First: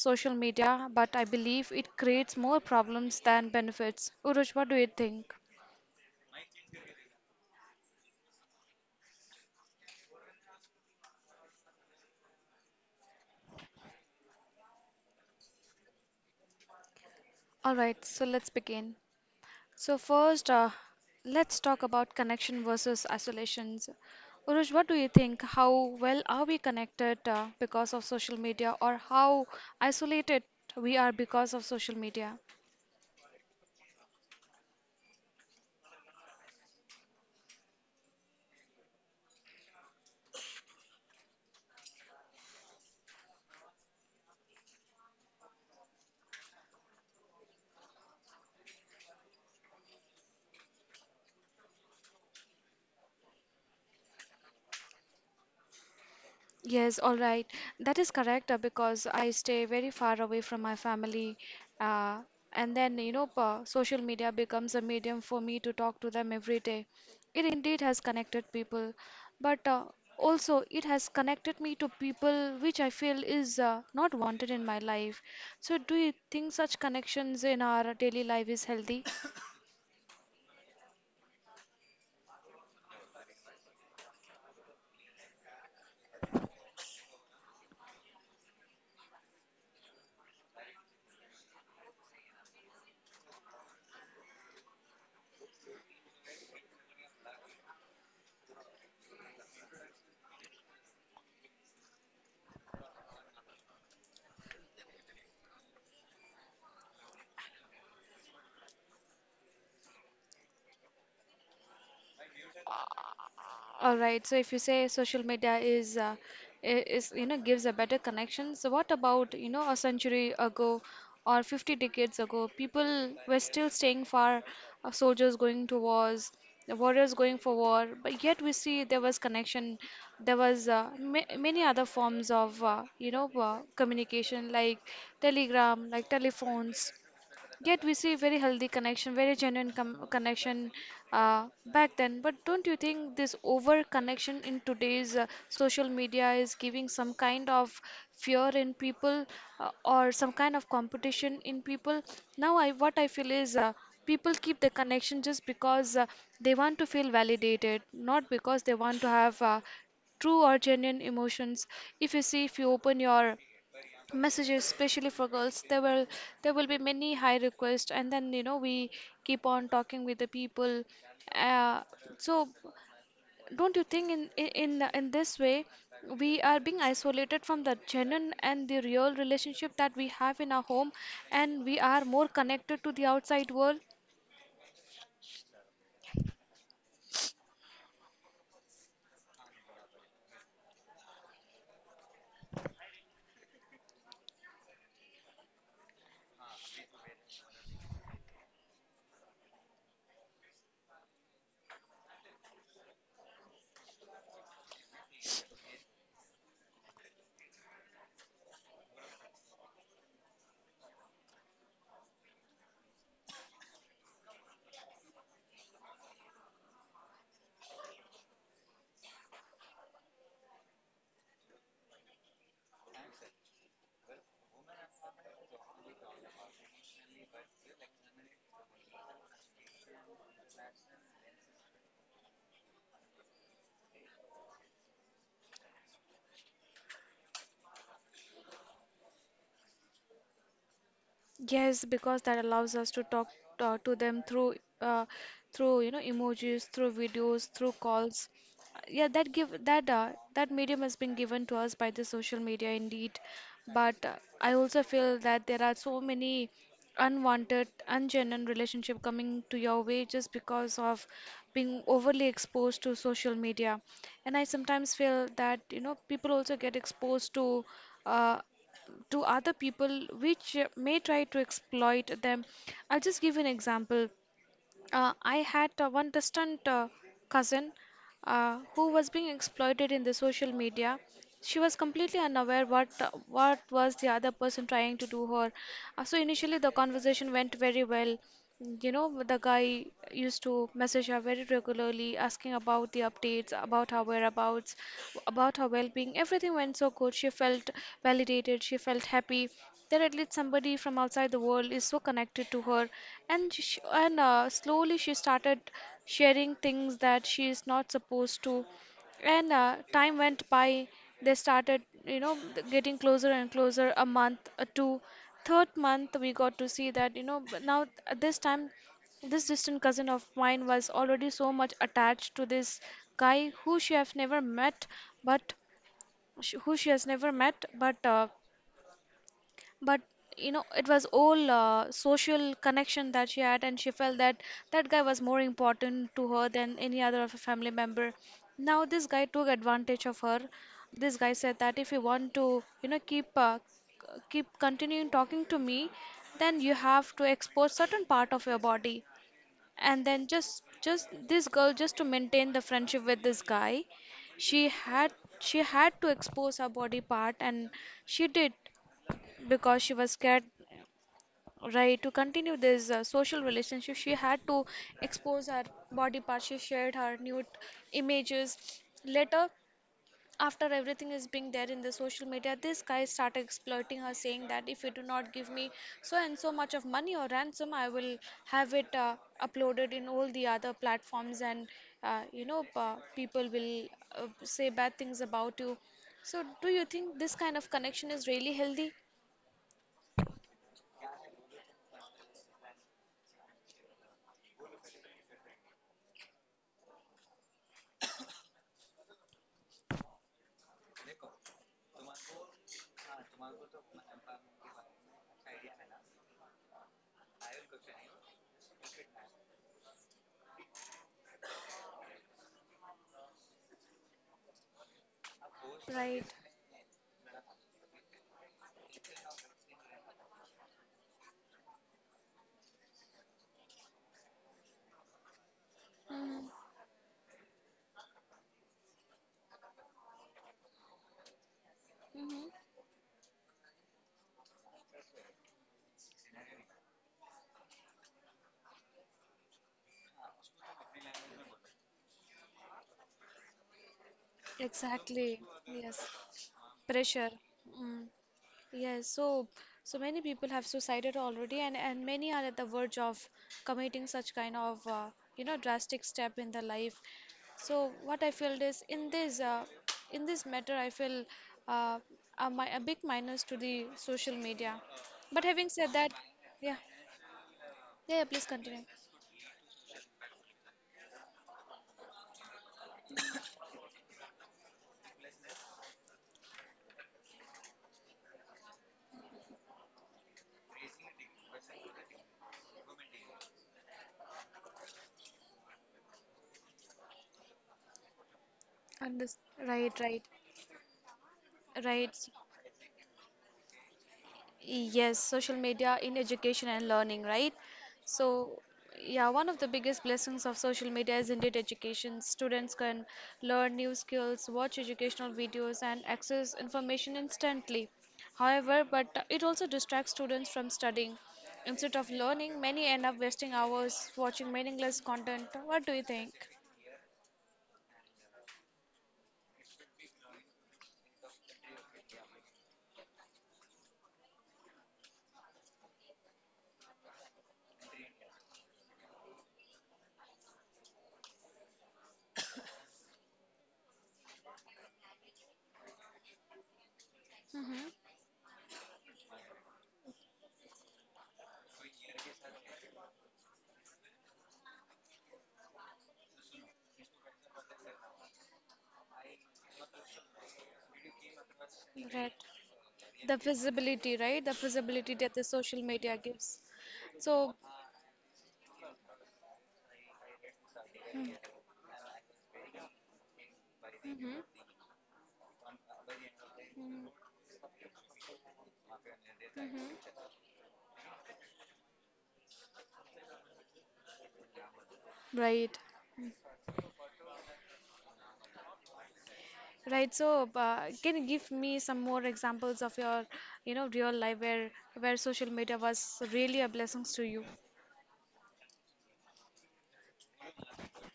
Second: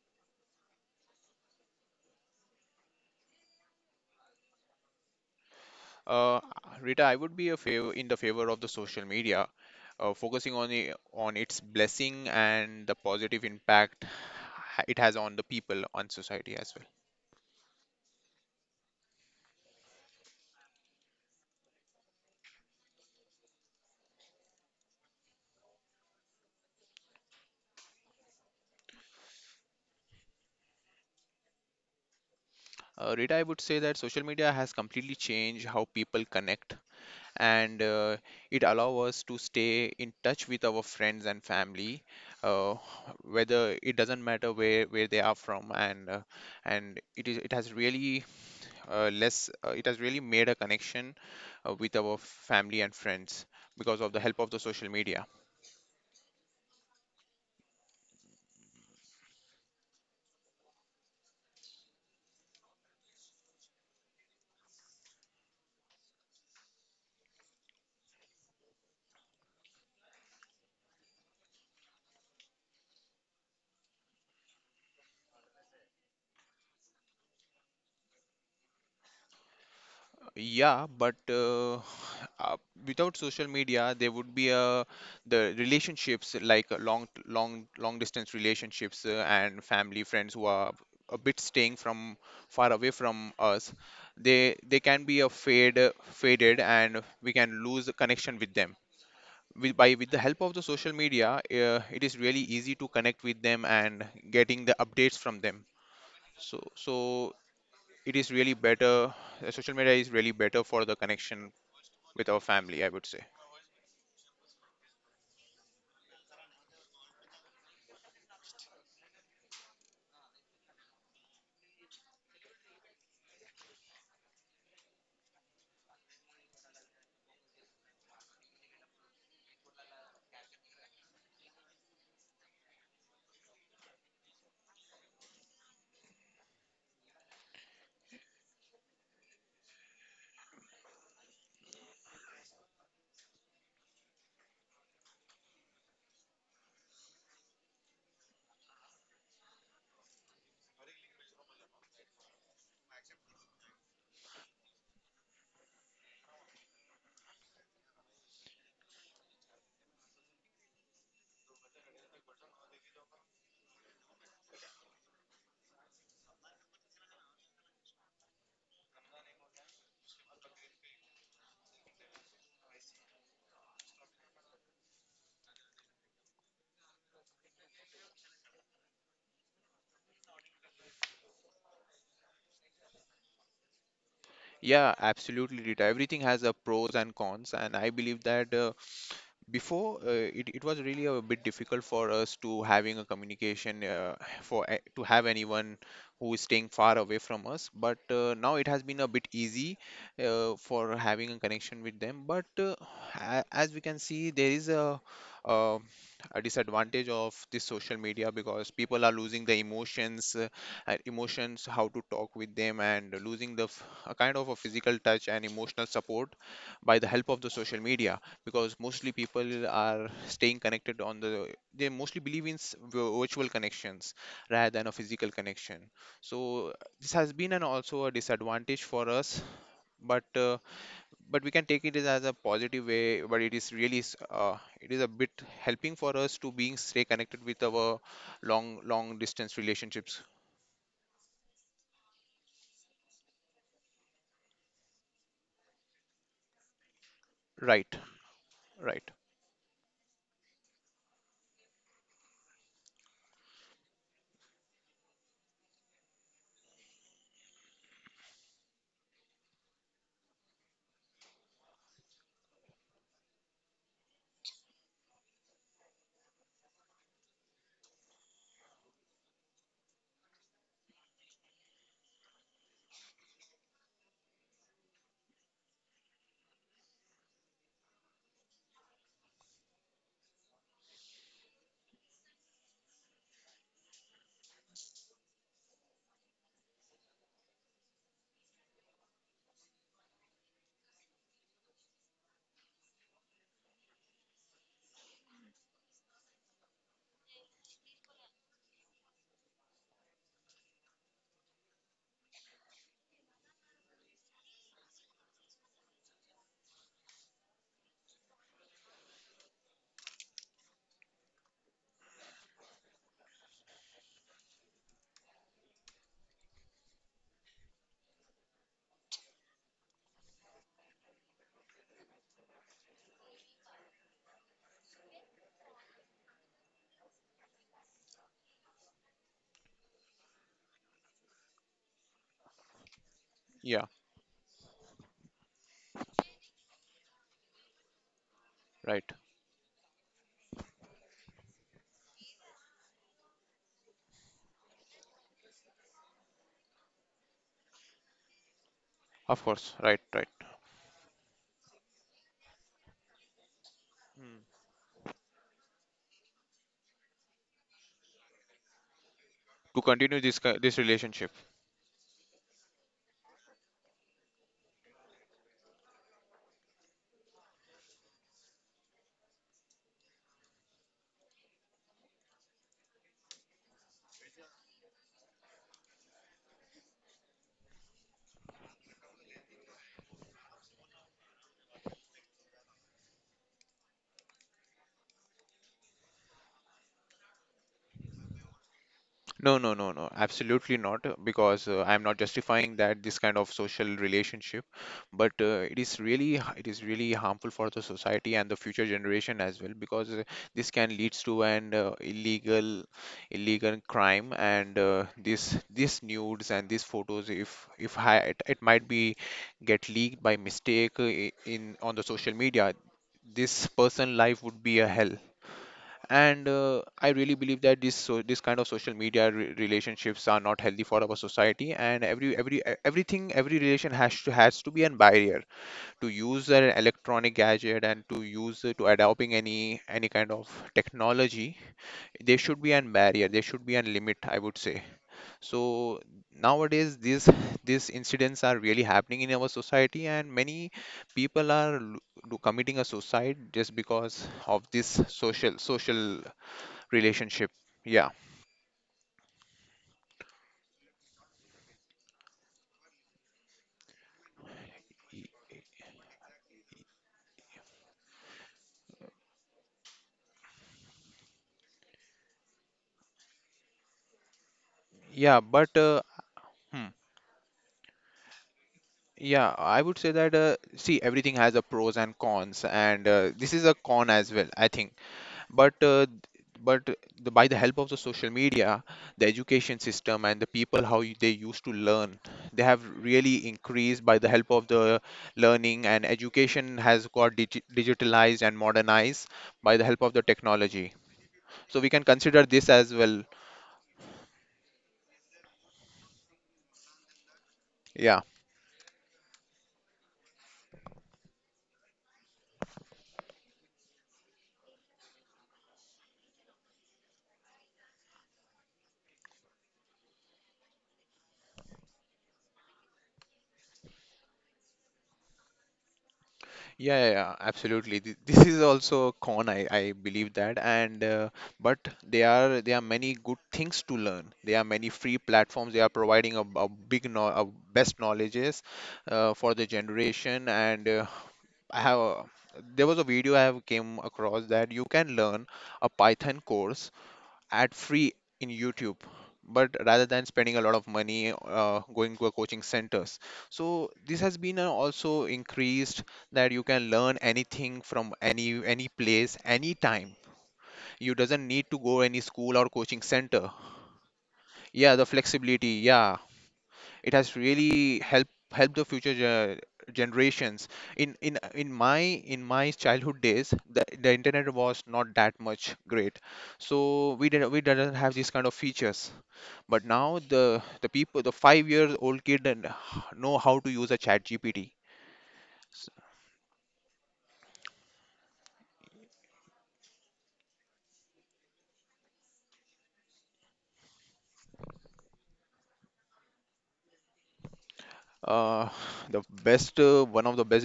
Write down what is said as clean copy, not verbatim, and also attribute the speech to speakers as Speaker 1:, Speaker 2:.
Speaker 1: social media, but I believe it creates more problems than benefits. Uruj, what do you think?
Speaker 2: Uh, Rita, I would be a favor in the favor of the social media, focusing on the, on its blessing and the positive impact it has on the people, on society as
Speaker 1: All right, so let's begin. So first, let's talk about connection versus isolations. Urush, what do you think? How well are we connected because of social media, or how isolated we are because of social media?
Speaker 2: well. Rita, I would say that social media has completely changed how people connect, and it allows us to stay in touch with our friends and family, uh, whether it doesn't matter where they are from. And it has really, less it has really made a connection with our family and friends because of the help of the social media.
Speaker 1: Yes, all right. That is correct because I stay very far away from my family. Uh, and then, social media becomes a medium for me to talk to them every day. It indeed has connected people, but also it has connected me to people which I feel is not wanted in my life. So, do you think such connections in our daily life is healthy?
Speaker 2: Yeah, but uh, without social media, there would be, the relationships like, long, long, long distance relationships, and family friends who are a bit staying from far away from us. They can be a faded, and we can lose the connection with them. With the help of the social media, it is really easy to connect with them and getting the updates from them. So it is really better social media is really better for the connection with our family, I would say.
Speaker 1: All right. So if you say social media is is you know gives a better connection, so what about you know a century ago or 50 decades ago? People were still staying far, soldiers going to wars, the warriors going for war, but yet we see there was connection. There was ma many other forms of you know communication like telegram, like telephones. Yet we see very healthy connection, very genuine connection back then. But don't you think this over connection in today's social media is giving some kind of fear in people or some kind of competition in people? Now, I what I feel is people keep the connection just because they want to feel validated, not because they want to have true or genuine emotions. If you see, if you open your messages, especially for girls, there will be many high requests, and then you know we keep on talking with the people, uh, so don't you think in this way we are being isolated from the genuine and the real relationship that we have in our home, and we are more connected to the outside world?
Speaker 2: Yeah, absolutely, Rita. Everything has a pros and cons, and I believe that, before, it was really a bit difficult for us to having a communication, to have anyone who is staying far away from us. But now it has been a bit easy for having a connection with them. But as we can see, there is a, uh, a disadvantage of this social media because people are losing the emotions, and emotions, how to talk with them, and losing the a kind of a physical touch and emotional support by the help of the social media because mostly people are staying connected on the, they mostly believe in virtual connections rather than a physical connection. So this has been an also a disadvantage for us, but uh, but we can take it as a positive way, but it is really it is a bit helping for us to being stay connected with our long long distance relationships.
Speaker 1: Yes, because that allows us to talk to them through uh, you know emojis, through videos, through
Speaker 2: Right.
Speaker 1: calls. Yeah,
Speaker 2: Right.
Speaker 1: that give that medium has been given to us by the social media indeed. But I also feel that there are so many unwanted, ungenuine relationship coming to your way just because of being overly exposed to social media. And I sometimes feel that you know people also get exposed uh, to other people which may try to exploit them. I'll just give you an example. I had one distant cousin who was being exploited in the social media. She was completely unaware what was the other person trying to do her. So initially the conversation went very well. You know, the guy used to message her very regularly, asking about the updates, about her whereabouts, about her well-being. Everything went so good. She felt validated. She felt happy that at least somebody from outside the world is so connected to her, and sh and slowly she started sharing things that she is not supposed to. And time went by, they started, you know, getting closer and closer. A month, a two, third month, we got to see that, you know, but now at this time this distant cousin of mine was already so much attached to this guy who she have never met, but sh- who she has never met but you know it was all social connection that she had, and
Speaker 2: Yeah.
Speaker 1: she felt that that guy was more important to her than any other of a family member. Now this
Speaker 2: Right,
Speaker 1: guy took advantage of her. This guy said that if you want to you know keep keep continuing talking to me, then you have to expose certain part of your body.
Speaker 2: of course. Right.
Speaker 1: And then just this girl, just to maintain the friendship with this guy,
Speaker 2: Right,
Speaker 1: she had she had to expose her body part, and she did,
Speaker 2: to
Speaker 1: because she was
Speaker 2: continue
Speaker 1: scared,
Speaker 2: this relationship.
Speaker 1: right, to continue this social relationship. She had to expose her body parts. She shared her nude images. Later, after everything is being there in the social media, this guy started exploiting her, saying that if you do not give me so and so much of money or ransom, I will have it uploaded in all the other platforms, and people will say bad things about you. So, do you think this kind of connection is really healthy?
Speaker 2: No, no, no, no, absolutely not, because I'm not justifying that this kind of social relationship, but it is really it is really harmful for the society and the future generation as well because, this can leads to an, illegal crime, and this this nudes and these photos, if I, it might be get leaked by mistake, in on the social media, this person life would be a hell.
Speaker 1: Right.
Speaker 2: And I really believe that this kind of social media relationships are not healthy for our society, and every e- everything every relation has to be a barrier to use
Speaker 1: Mm,
Speaker 2: an electronic gadget, and to use, to adopting any kind of technology. There
Speaker 1: mhm.
Speaker 2: should be a barrier, there should be a limit, I would say. So nowadays these incidents are really happening in our society, and many people are do committing a suicide just because of this
Speaker 1: Exactly.
Speaker 2: social
Speaker 1: Yes.
Speaker 2: social
Speaker 1: Pressure.
Speaker 2: relationship.
Speaker 1: Mm.
Speaker 2: Yeah.
Speaker 1: Yes. So, so many people have suicided already, and many are at the verge of committing such kind of you know drastic step in their life. So, what I feel is in this matter, I feel uh, a big minus to the social media.
Speaker 2: Yeah,
Speaker 1: But
Speaker 2: but
Speaker 1: having said that, yeah,
Speaker 2: hmm,
Speaker 1: yeah, please continue.
Speaker 2: yeah, I would say that, see, everything has a pros and cons, and this is a con as well, I think. But but the, by the help of the social media, the education system, and the people how you, they used to learn, they have really increased by the help of the learning, and education has got digitalized and modernized
Speaker 1: Unders,
Speaker 2: by the help
Speaker 1: right,
Speaker 2: of the
Speaker 1: right,
Speaker 2: technology, so we can
Speaker 1: right.
Speaker 2: consider this as well.
Speaker 1: Yes, social media in education and learning, right?
Speaker 2: Yeah.
Speaker 1: So, yeah, one of the biggest blessings of social media is indeed education. Students can learn new skills, watch educational videos, and access information instantly. However, but it also distracts students from studying. Instead of learning, many end up wasting hours watching meaningless content. What do you think?
Speaker 2: Yeah, yeah, yeah, absolutely. This is also a con, I believe that. And but there are many good things to learn. There are many free platforms. They are providing a big no, a best knowledges for the generation. And I have a, there was a video I have came across that you can learn a Python course ad
Speaker 1: Mm-hmm.
Speaker 2: free in YouTube, but rather than spending a lot of money, going to a coaching centers. So this has been, also increased, that you can learn anything from any place, anytime. You doesn't need to go any
Speaker 1: Right.
Speaker 2: school or coaching
Speaker 1: The
Speaker 2: center.
Speaker 1: visibility, right? The
Speaker 2: Yeah, the
Speaker 1: visibility that the
Speaker 2: flexibility.
Speaker 1: social
Speaker 2: Yeah,
Speaker 1: media gives.
Speaker 2: it has
Speaker 1: So,
Speaker 2: really helped help the future generations in in in my in my childhood days, the internet
Speaker 1: mm-hmm.
Speaker 2: was not that much great, so we didn't have these kind of features. But now
Speaker 1: Mm-hmm.
Speaker 2: the people, the 5 years old kid, and know how to use a chat GPT.
Speaker 1: Right. Right. So, can you give me some more examples of your, you know, real life where social media was really a blessings to you?
Speaker 2: Uh, the best, one of the